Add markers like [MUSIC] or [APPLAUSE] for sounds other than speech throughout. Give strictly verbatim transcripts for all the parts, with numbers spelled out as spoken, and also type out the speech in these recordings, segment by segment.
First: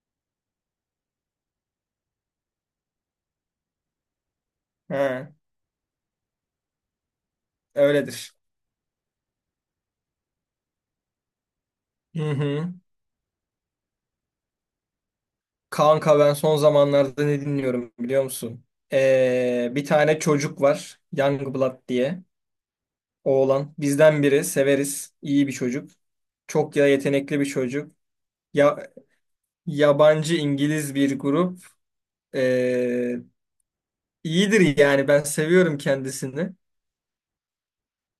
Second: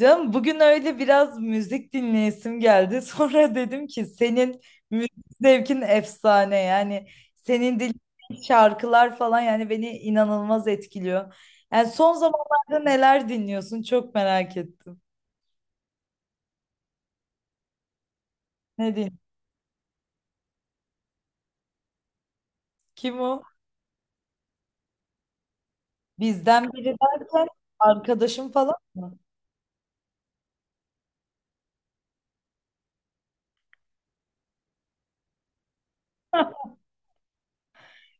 Canım bugün öyle biraz müzik dinleyesim geldi. [LAUGHS] Sonra dedim ki senin He, müzik zevkin efsane yani, senin öyledir. dinlediğin şarkılar falan yani beni inanılmaz etkiliyor. Yani son Hı hı. zamanlarda neler dinliyorsun, çok merak ettim. Kanka ben son zamanlarda ne dinliyorum biliyor musun? Ne dinliyorsun? Ee, bir tane çocuk var. Youngblood diye. Kim o? Oğlan. Bizden biri. Severiz. İyi bir çocuk. Bizden Çok biri ya yetenekli bir derken çocuk. arkadaşım falan Ya mı? yabancı İngiliz bir grup. Ee, iyidir yani. Ben seviyorum kendisini.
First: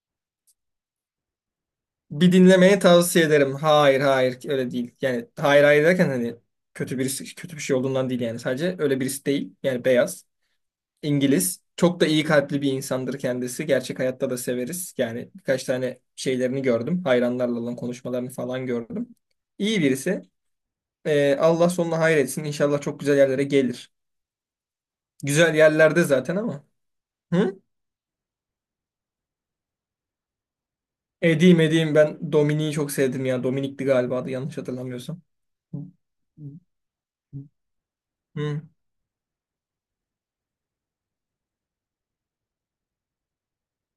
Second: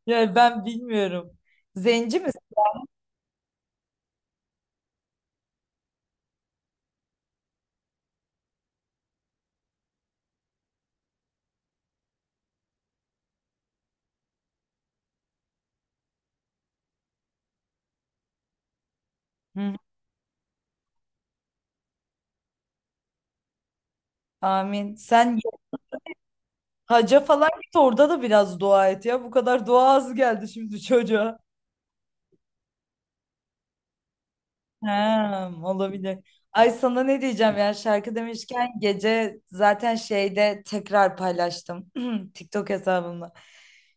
Yani ben bilmiyorum. Zenci Bir misin? dinlemeye tavsiye ederim. Hayır hayır öyle değil. Yani hayır hayır derken hani kötü birisi kötü bir şey olduğundan değil yani. Sadece öyle birisi değil. Yani beyaz. İngiliz. Çok da iyi kalpli bir insandır kendisi. Gerçek hayatta da severiz. Yani birkaç tane şeylerini gördüm. Hayranlarla olan konuşmalarını falan gördüm. Hı. İyi birisi. Ee, Allah sonuna hayretsin. İnşallah çok güzel yerlere gelir. Amin. Sen Güzel yerlerde zaten ama. haca falan Hı? git, orada da biraz dua et ya. Bu kadar dua az geldi şimdi çocuğa. Edeyim edeyim, ben Dominik'i çok sevdim ya. Dominik'ti galiba adı, yanlış hatırlamıyorsam. Ha, olabilir. Ay sana ne diyeceğim ya, şarkı Hı, demişken gece zaten şeyde tekrar paylaştım [CLEARS THROAT] TikTok hesabımda.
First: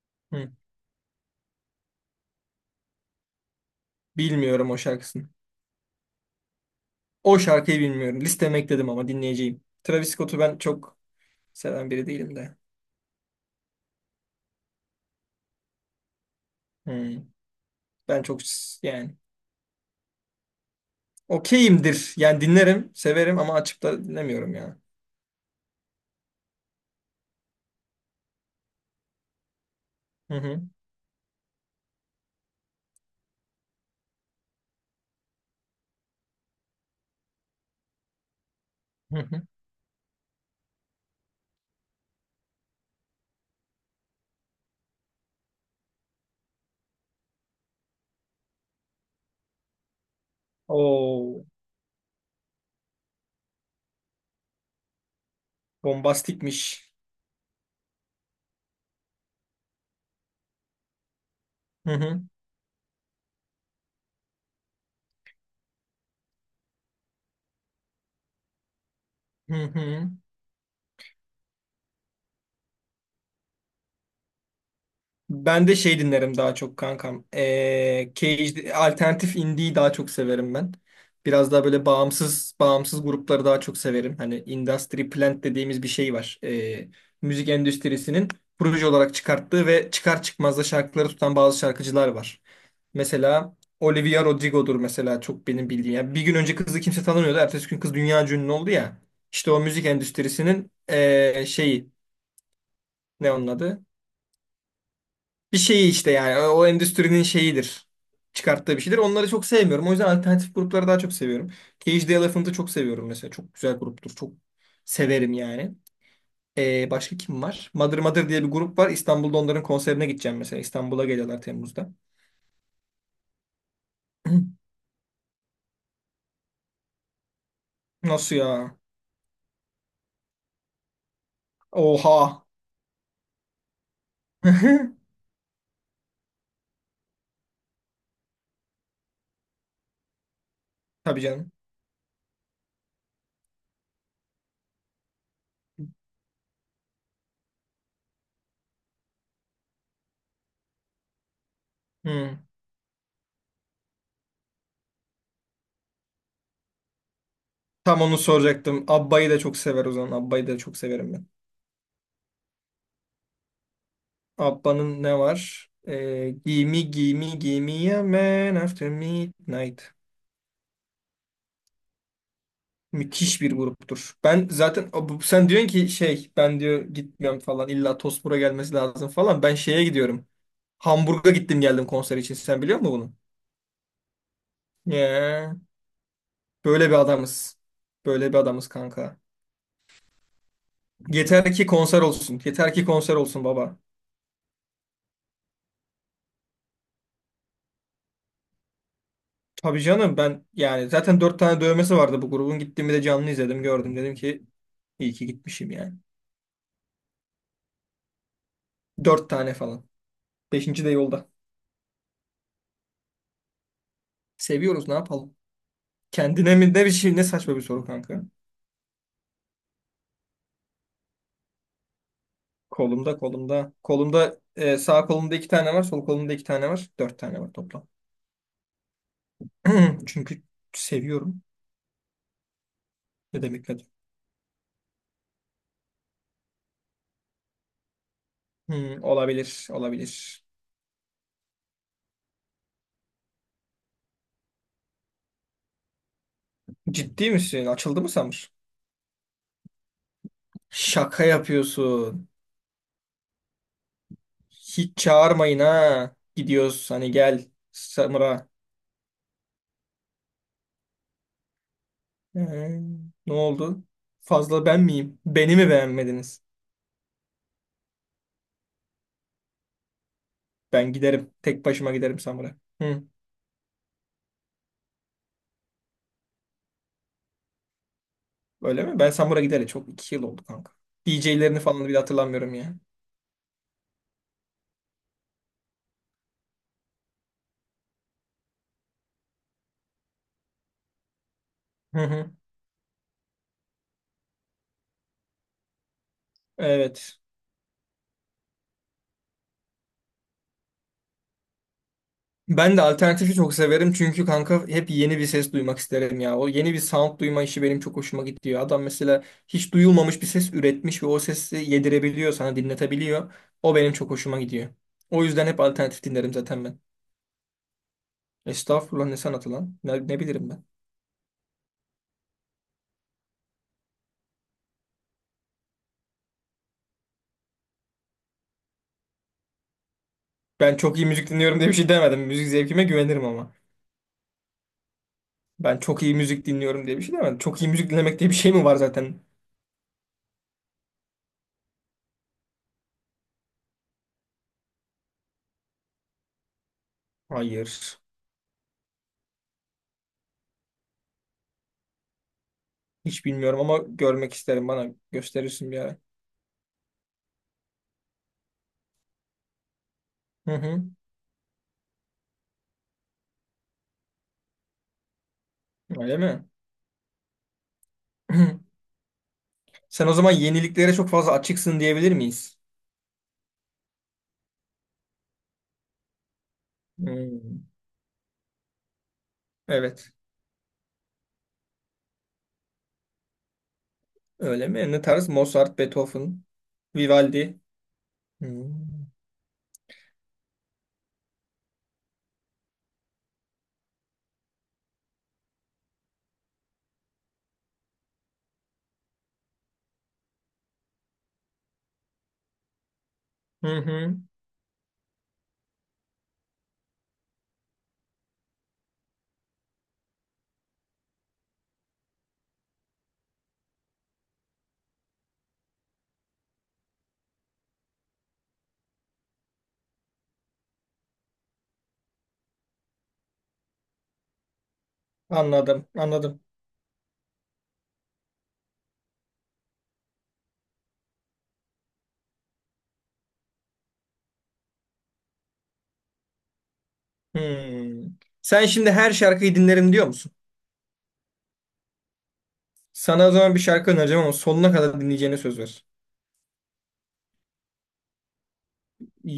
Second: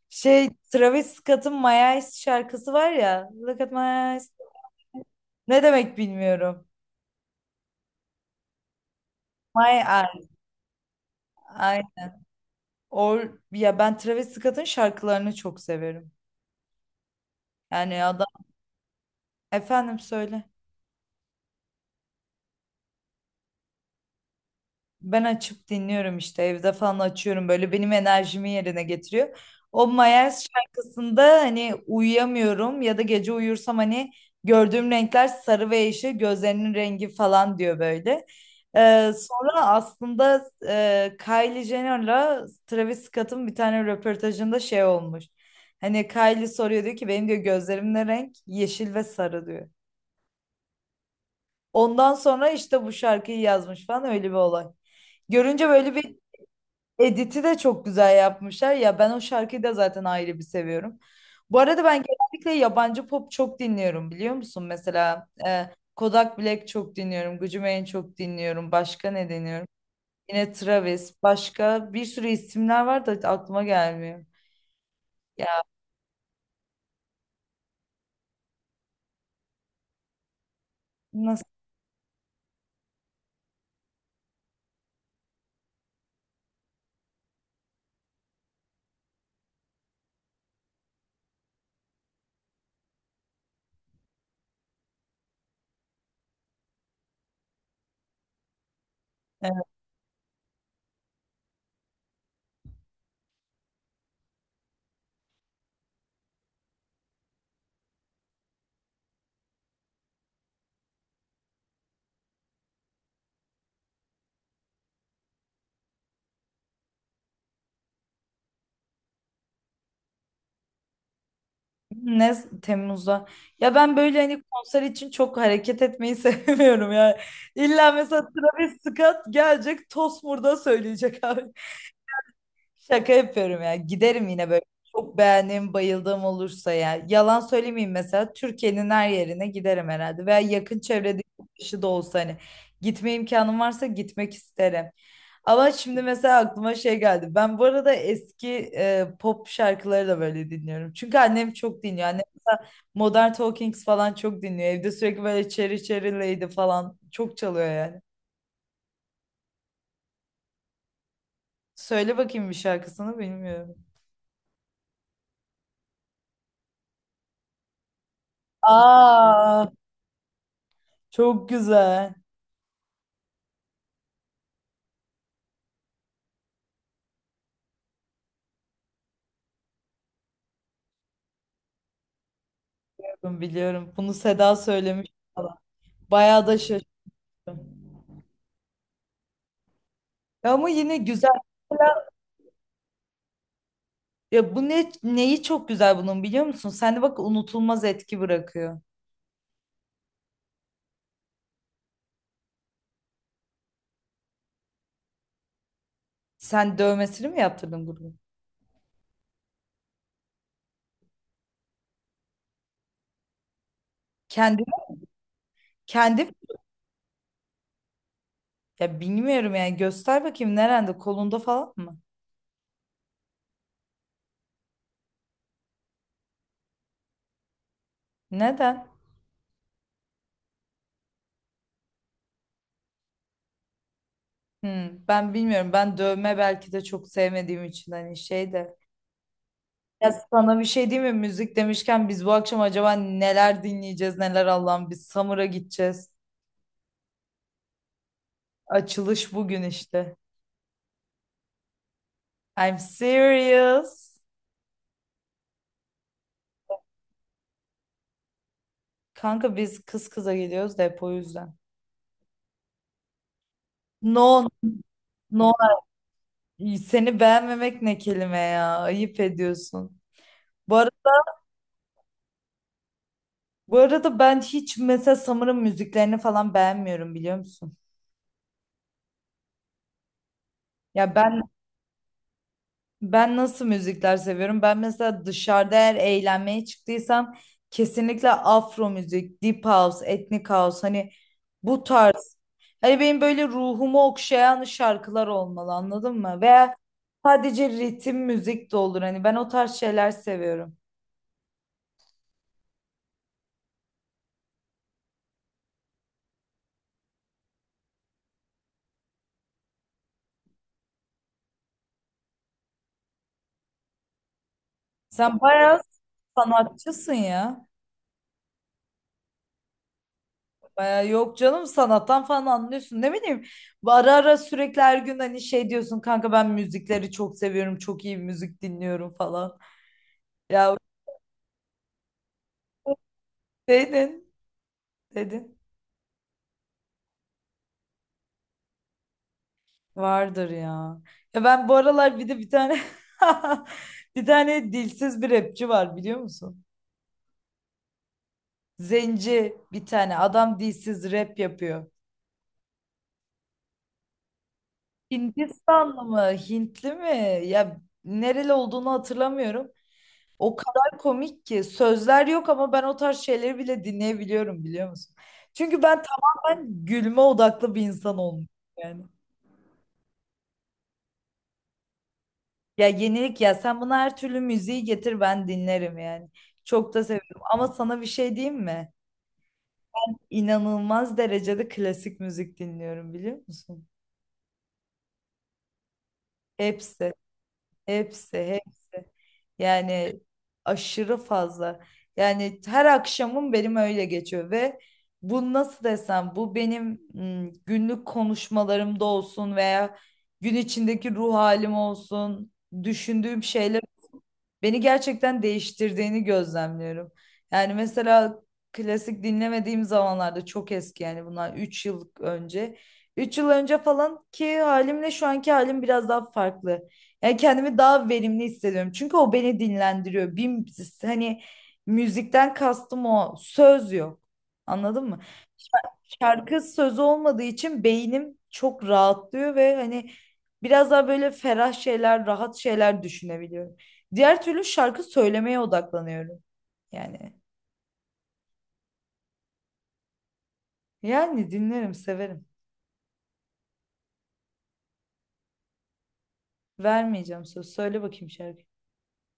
Şey, hı. Travis Scott'ın My Eyes şarkısı var ya, Look at my eyes. Bilmiyorum o şarkısını. Ne demek bilmiyorum? O şarkıyı bilmiyorum. Listeme ekledim ama dinleyeceğim. My Travis eyes. Scott'u ben çok Ay, seven biri değilim de. or, ya ben Travis Scott'ın şarkılarını çok severim. Hı. Yani Ben adam, çok s- yani. efendim söyle. Okeyimdir. Yani dinlerim, severim ama açıp da dinlemiyorum ya. Ben açıp dinliyorum işte, evde falan açıyorum, böyle benim enerjimi yerine getiriyor. O Hı Mayers hı. şarkısında hani uyuyamıyorum ya da gece uyursam hani gördüğüm renkler sarı ve yeşil, gözlerinin rengi falan diyor böyle. Ee, Hı hı. Sonra aslında e, Kylie Jenner'la Travis Scott'ın bir tane röportajında şey olmuş. Hani Kylie soruyor, diyor ki benim diyor gözlerim ne renk? Yeşil ve sarı diyor. Oo, Ondan sonra işte bu şarkıyı yazmış falan, öyle bir olay. Görünce böyle bir bombastikmiş. Edit'i de çok güzel yapmışlar. Ya ben o şarkıyı da zaten ayrı bir seviyorum. Bu arada Hı ben hı. genellikle yabancı pop çok dinliyorum biliyor musun? Mesela e, Kodak Black çok dinliyorum. Gucci Mane çok dinliyorum. Başka ne Hı dinliyorum? hı. Yine Travis. Başka bir sürü isimler var da aklıma gelmiyor. Ya Ben de şey dinlerim daha çok kankam. Ee, Cage, alternatif indie'yi daha çok severim ben. nasıl? Biraz daha böyle bağımsız bağımsız grupları daha çok severim. Hani Industry Plant dediğimiz bir şey var. Ee, müzik endüstrisinin proje olarak çıkarttığı ve çıkar çıkmaz da şarkıları tutan bazı şarkıcılar var. Mesela Olivia Rodrigo'dur mesela, çok benim bildiğim. Yani bir gün önce kızı kimse tanımıyordu. Ertesi gün kız dünya ünlü oldu ya. e, İşte o müzik endüstrisinin eee, şeyi, ne onun adı? Bir şeyi işte, yani o o endüstrinin şeyidir. Çıkarttığı bir şeydir. Onları çok sevmiyorum. O yüzden alternatif grupları daha çok seviyorum. Cage the Elephant'ı çok seviyorum mesela. Çok güzel gruptur. Çok severim yani. Eee, başka kim var? Mother Mother diye bir grup var. İstanbul'da onların konserine gideceğim mesela. İstanbul'a geliyorlar Temmuz'da. Ne Temmuz'da? Ya ben böyle hani [CLEARS THROAT] konser için çok hareket etmeyi [LAUGHS] sevmiyorum ya. İlla mesela Nasıl Travis ya? Scott gelecek Tosmur'da söyleyecek abi. Oha. Şaka yapıyorum ya. Giderim yine böyle. [LAUGHS] Çok beğendiğim, bayıldığım olursa ya. Yalan söylemeyeyim mesela. Türkiye'nin her yerine giderim herhalde. Veya yakın çevrede Tabii bir canım. kişi de olsa hani. Gitme imkanım varsa gitmek isterim. Ama şimdi mesela aklıma şey geldi. Ben bu arada eski e, pop şarkıları da böyle dinliyorum. Çünkü annem çok dinliyor. Annem Hmm. mesela Modern Talkings falan çok dinliyor. Evde sürekli böyle Cherry Cherry Lady falan çok çalıyor yani. Tam onu soracaktım. Abba'yı da çok sever o zaman. Abba'yı da çok severim ben. Söyle bakayım bir şarkısını, bilmiyorum. Abba'nın ne var? Ee, Gimme Gimme Gimme a Man After Aa. Midnight. Çok güzel. Müthiş bir gruptur. Ben zaten bu- sen diyorsun ki şey, ben diyor gitmiyorum falan, illa Tosmur'a gelmesi lazım falan. Ben şeye gidiyorum. Hamburg'a gittim geldim konser için. Sen biliyor musun bunu? Biliyorum, biliyorum. Bunu Seda söylemiş Yeah. falan. Bayağı da şaşırdım. Böyle bir adamız. Böyle bir adamız kanka. Ya ama yine güzel. Yeter ki konser olsun. Yeter ki konser olsun baba. Ya bu ne, neyi çok güzel bunun biliyor musun? Sende bak unutulmaz etki bırakıyor. Tabii canım, ben yani zaten dört tane dövmesi vardı bu grubun. Gittiğimi de canlı izledim, gördüm. Dedim ki iyi ki gitmişim yani. Sen dövmesini mi yaptırdın bunu? Dört tane falan. Beşinci de yolda. Kendi Seviyoruz, ne yapalım? kendi Kendine mi, ne bir şey, ne saçma bir soru kanka. ya bilmiyorum yani, göster bakayım, nerede, kolunda falan mı? Kolumda, kolumda. Kolumda e, sağ kolumda iki tane var. Sol kolumda iki tane var. Dört tane var toplam. Neden? [CLEARS THROAT] Çünkü seviyorum. Ne demek, ne demek? Hmm, ben bilmiyorum. Ben dövme belki de çok sevmediğim için hani şey de. Hmm, olabilir Ya olabilir. sana bir şey diyeyim mi? Müzik demişken biz bu akşam acaba neler dinleyeceğiz, neler Allah'ım, biz Samur'a gideceğiz. Ciddi misin? Açıldı mı Samir? Açılış bugün işte. Şaka yapıyorsun. I'm serious. Hiç çağırmayın ha. Gidiyoruz hani, gel Samura. Kanka biz kız kıza geliyoruz da hep o yüzden. Ee, Ne oldu? No, Fazla ben miyim? no. Beni mi beğenmediniz? Seni beğenmemek ne kelime ya? Ayıp ediyorsun. Bu ara- Ben giderim. Tek başıma giderim Samura. Hı. Bu arada ben hiç mesela Summer'ın müziklerini falan beğenmiyorum biliyor musun? Öyle mi? Ben Samura gideli çok iki yıl oldu kanka. Ya ben, D J'lerini falan bile hatırlamıyorum ya. ben nasıl müzikler seviyorum? Ben mesela dışarıda eğer eğlenmeye çıktıysam kesinlikle afro müzik, deep house, etnik house, hani bu Hı hı. tarz. Hani benim böyle ruhumu okşayan şarkılar olmalı, anladın mı? Veya Evet. sadece ritim müzik de olur, hani ben o tarz şeyler seviyorum. Ben de alternatifi çok severim çünkü kanka, hep yeni bir ses duymak isterim ya. O yeni bir sound duyma işi benim çok hoşuma gidiyor. Adam mesela hiç duyulmamış bir ses üretmiş ve o sesi yedirebiliyor, sana dinletebiliyor. O benim çok hoşuma gidiyor. O Sen yüzden hep bayağı alternatif dinlerim zaten ben. sanatçısın ya. Estağfurullah, ne sanatı lan? Ne, ne bileyim ben? Bayağı, yok canım, sanattan falan anlıyorsun, ne bileyim. Ara ara, sürekli her gün hani şey diyorsun, kanka ben müzikleri çok seviyorum, çok iyi müzik dinliyorum falan. Ya Ben çok iyi müzik dinliyorum diye bir şey demedim. Müzik zevkime güvenirim ama. dedin, dedin. Ben çok iyi müzik dinliyorum diye bir şey demedim. Çok iyi müzik dinlemek diye bir şey mi var zaten? Vardır ya. Ya ben bu aralar bir de bir tane [LAUGHS] bir tane dilsiz bir rapçi var biliyor musun? Hayır. Zenci bir tane adam dilsiz rap yapıyor. Hiç bilmiyorum ama görmek isterim. Bana gösterirsin bir ara. Hindistanlı mı, Hintli mi? Ya nereli olduğunu hatırlamıyorum. Hı O hı. kadar komik ki, sözler yok ama ben o tarz şeyleri bile dinleyebiliyorum biliyor musun? Çünkü ben Öyle mi? tamamen gülme odaklı bir insan olmuşum [CLEARS THROAT] yani. Sen o zaman yeniliklere çok fazla açıksın diyebilir miyiz? Ya yenilik, ya sen buna her türlü müziği getir ben dinlerim yani. Çok da seviyorum Hmm, ama sana bir şey diyeyim mi? evet. İnanılmaz derecede klasik müzik dinliyorum biliyor musun? Öyle mi? Ne tarz? Mozart, Beethoven, Hepsi, Vivaldi. hepsi, Hmm. hepsi. Yani aşırı fazla. Yani her akşamım benim öyle geçiyor ve bu, nasıl desem, bu benim mm, günlük konuşmalarımda olsun veya gün içindeki ruh halim olsun, düşündüğüm Hı şeyler hı. beni gerçekten değiştirdiğini gözlemliyorum. Yani mesela klasik dinlemediğim zamanlarda, çok eski yani bunlar, üç yıl önce. Üç yıl önce falan ki halimle şu anki halim biraz daha farklı. Yani kendimi daha verimli hissediyorum. Çünkü o beni dinlendiriyor. Bir, hani müzikten kastım o. Söz yok. Anladın mı? Anladım, anladım. Şarkı söz olmadığı için beynim çok rahatlıyor ve hani biraz daha böyle ferah şeyler, rahat şeyler düşünebiliyorum. Diğer türlü şarkı söylemeye odaklanıyorum. Yani, Hmm. Sen şimdi her şarkıyı dinlerim diyor musun? yani dinlerim, severim. Sana o zaman bir şarkı önereceğim ama sonuna kadar dinleyeceğine söz ver. Vermeyeceğim söz. Söyle bakayım şarkı.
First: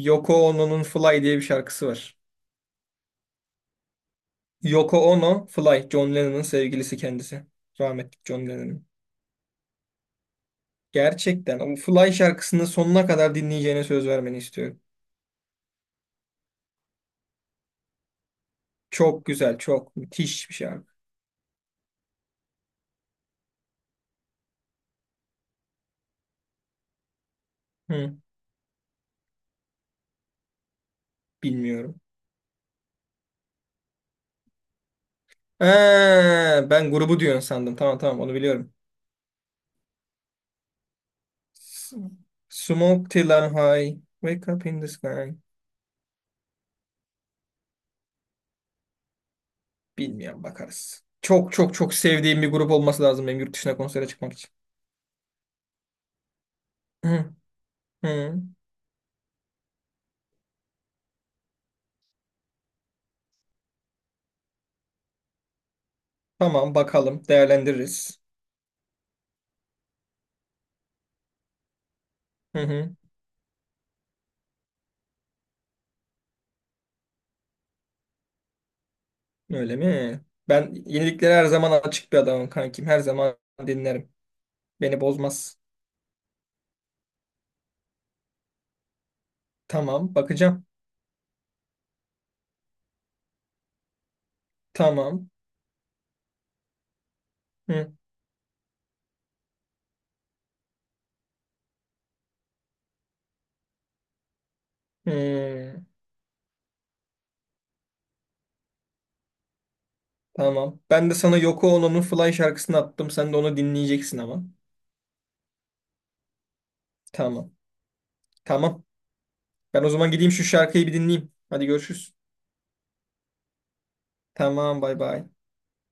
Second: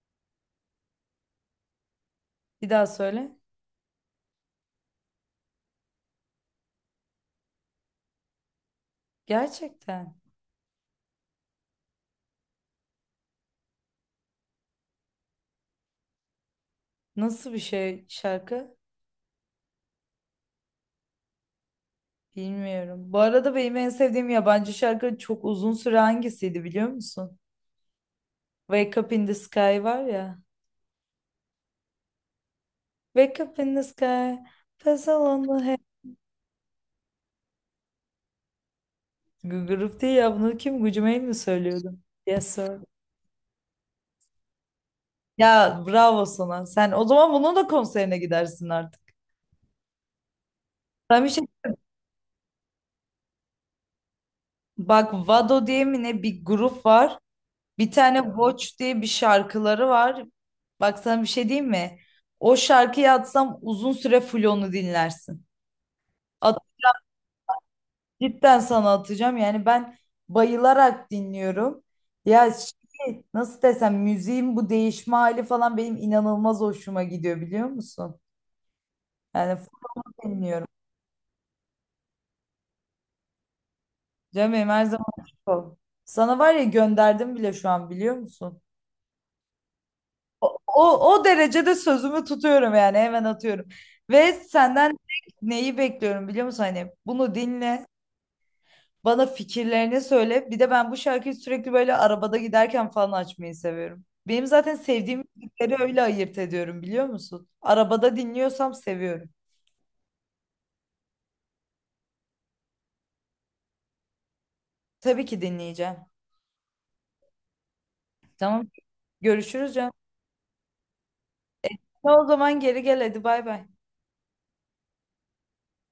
Yoko Ono'nun Fly diye bir şarkısı var. Bir daha söyle. Yoko Ono, Fly, John Lennon'ın sevgilisi kendisi. Rahmetli John Lennon'ın. Gerçekten. Gerçekten o Fly şarkısını sonuna kadar dinleyeceğine söz vermeni istiyorum. Nasıl bir şey şarkı? Çok güzel, çok müthiş bir şarkı. Bilmiyorum. Bu arada benim en sevdiğim yabancı şarkı çok uzun süre hangisiydi biliyor musun? Hı, Wake Up in the Sky var ya. bilmiyorum. Wake up in the sky, puzzle on the Ee, Ben grubu diyorsun sandım. Tamam tamam, onu biliyorum. Gıgırıf değil ya, bunu kim, Gucumail mi S- söylüyordu? Yes sir. Smoke till I'm high, wake up in the sky. Ya bravo sana. Sen o zaman bunun da konserine gidersin artık. Bilmiyorum, bakarız. Ben bir şey, Çok çok çok sevdiğim bir grup olması lazım benim yurt dışına konsere çıkmak için. bak Vado diye mi ne bir grup var. Hı, Bir tane hı. Watch diye bir şarkıları var. Bak sana bir şey diyeyim mi? O şarkıyı atsam uzun süre full onu dinlersin. At, Tamam bakalım, değerlendiririz. cidden sana atacağım. Yani ben bayılarak dinliyorum. Ya Hı hı. şey, nasıl desem müziğin bu değişme hali falan benim inanılmaz hoşuma gidiyor biliyor musun? Yani Öyle mi? bilmiyorum. Ben yeniliklere her zaman açık bir adamım kankim. Her zaman dinlerim. Canım benim, her Beni zaman açık bozmaz. ol. Sana var ya gönderdim bile şu an biliyor musun? Tamam O, bakacağım. o, o derecede sözümü tutuyorum yani, hemen atıyorum. Ve senden Tamam. tek neyi bekliyorum biliyor musun? Hani bunu dinle, Hı, bana fikirlerini söyle. Bir de ben bu şarkıyı sürekli böyle arabada giderken falan açmayı seviyorum. Benim zaten sevdiğim müzikleri hı. öyle ayırt ediyorum biliyor musun? Arabada dinliyorsam seviyorum. Tamam. Ben de sana Yoko Ono'nun Fly şarkısını attım. Sen de onu dinleyeceksin ama. Tabii ki dinleyeceğim. Tamam. Tamam. Tamam. Görüşürüz Ben o canım. zaman gideyim, şu şarkıyı bir dinleyeyim. Hadi görüşürüz. O zaman geri gel, hadi bay bay. Tamam, bay bay.